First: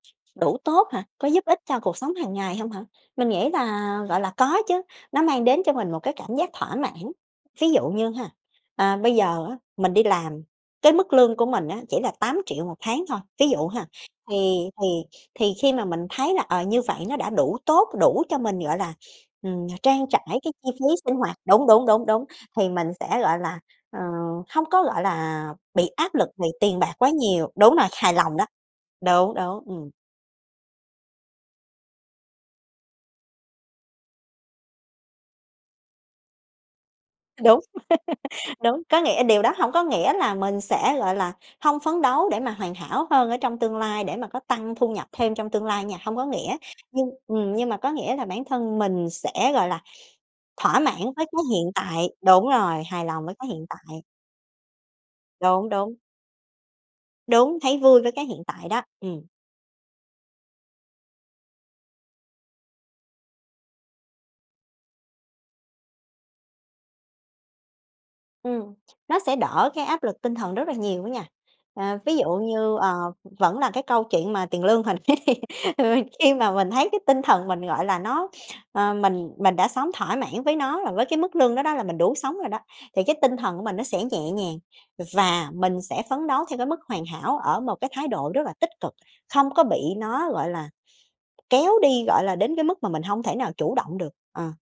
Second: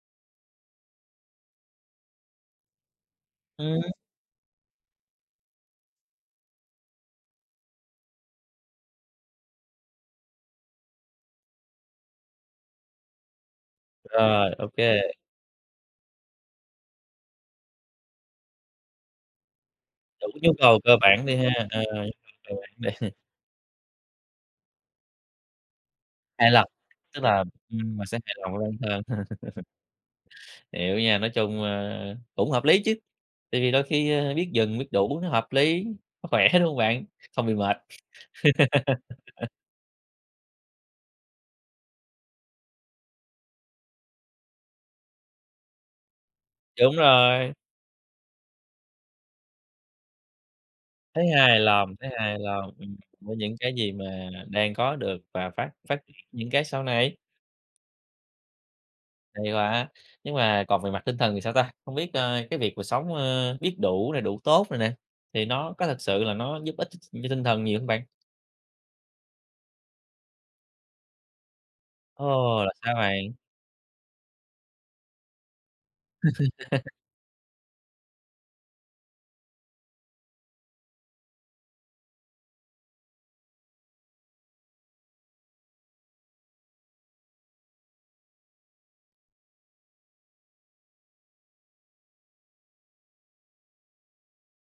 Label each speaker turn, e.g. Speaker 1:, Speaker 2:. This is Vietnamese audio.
Speaker 1: Đủ tốt hả? Có giúp ích cho cuộc sống hàng ngày hông hả? Mình nghĩ
Speaker 2: Ừm.
Speaker 1: là, gọi là, có chứ nó mang đến cho mình một cái cảm giác thỏa mãn. Ví dụ như ha, à, bây giờ á mình đi làm cái mức lương của mình á chỉ là 8.000.000 1 tháng thôi, ví dụ ha,
Speaker 2: Rồi, ô
Speaker 1: thì thì
Speaker 2: kê.
Speaker 1: thì khi mà mình thấy là, ờ, như vậy nó đã đủ tốt, đủ cho mình gọi là, ừm, mà trang trải
Speaker 2: Đủ nhu
Speaker 1: cái chi
Speaker 2: cầu
Speaker 1: phí
Speaker 2: cơ
Speaker 1: sinh
Speaker 2: bản đi
Speaker 1: hoạt
Speaker 2: ha,
Speaker 1: đúng,
Speaker 2: ờ,
Speaker 1: đúng, đúng, đúng
Speaker 2: [unintelligible]
Speaker 1: thì mình
Speaker 2: đi.
Speaker 1: sẽ, gọi là, ờ, hông có, gọi là, bị áp lực về
Speaker 2: Hài lòng,
Speaker 1: tiền bạc quá
Speaker 2: tức là,
Speaker 1: nhiều. Đúng rồi,
Speaker 2: ừm, mình
Speaker 1: hài
Speaker 2: sẽ hài
Speaker 1: lòng đó,
Speaker 2: lòng lên hơn.
Speaker 1: đúng, đúng, ừm.
Speaker 2: Hiểu nha, nói chung, a, cũng hợp lý chứ, tại vì đôi khi, a, biết dừng, biết đủ nó hợp lý, nó khỏe, đúng hông bạn? Không bị
Speaker 1: Đúng,
Speaker 2: mệt.
Speaker 1: đúng, có nghĩa điều đó hông có nghĩa là mình sẽ, gọi là, hông phấn đấu để mà hoàn hảo hơn ở trong tương lai để mà có tăng thu nhập thêm trong tương lai nha, hông có nghĩa,
Speaker 2: Đúng
Speaker 1: nhưng,
Speaker 2: rồi.
Speaker 1: ừm, nhưng mà có nghĩa là bản thân mình sẽ, gọi là, thỏa mãn với
Speaker 2: Thấy
Speaker 1: cái
Speaker 2: hài
Speaker 1: hiện
Speaker 2: lòng,
Speaker 1: tại,
Speaker 2: thấy hài
Speaker 1: đúng
Speaker 2: lòng,
Speaker 1: rồi,
Speaker 2: ừm,
Speaker 1: hài lòng với
Speaker 2: với
Speaker 1: cái
Speaker 2: những
Speaker 1: hiện
Speaker 2: cái gì
Speaker 1: tại.
Speaker 2: mà đang có được và phát
Speaker 1: Đúng, đúng.
Speaker 2: phát triển những cái sau này.
Speaker 1: Đúng, thấy vui với cái hiện tại đó, ừm.
Speaker 2: Hay quá. Nhưng mà còn về mặt tinh thần thì sao ta? Hông biết, a, cái việc mà sống, ơ, biết đủ nè, đủ tốt nè nè, thì nó có thực sự là nó giúp ích ch ch cho tinh thần nhiều hông bạn?
Speaker 1: Ừm, nó sẽ đỡ cái áp lực tinh thần rất là nhiều á nha. À, ví dụ
Speaker 2: Ồ, là
Speaker 1: như,
Speaker 2: sao
Speaker 1: ờ,
Speaker 2: bạn?
Speaker 1: vẫn là cái câu chuyện mà tiền lương hồi nãy đi, vì khi mà mình thấy cái tinh thần mình gọi là nó ờ, mình mình đã sống thỏa mãn với nó và với cái mức lương đó đó là mình đủ sống rồi đó, thì cái tinh thần của mình nó sẽ nhẹ nhàng, ừ, và mình sẽ phấn đấu theo cái mức hoàn hảo ở một cái thái độ rất là tích cực, không có bị nó, gọi là, kéo đi, gọi là, đến cái mức mà mình hông thể nào chủ động được, ờ.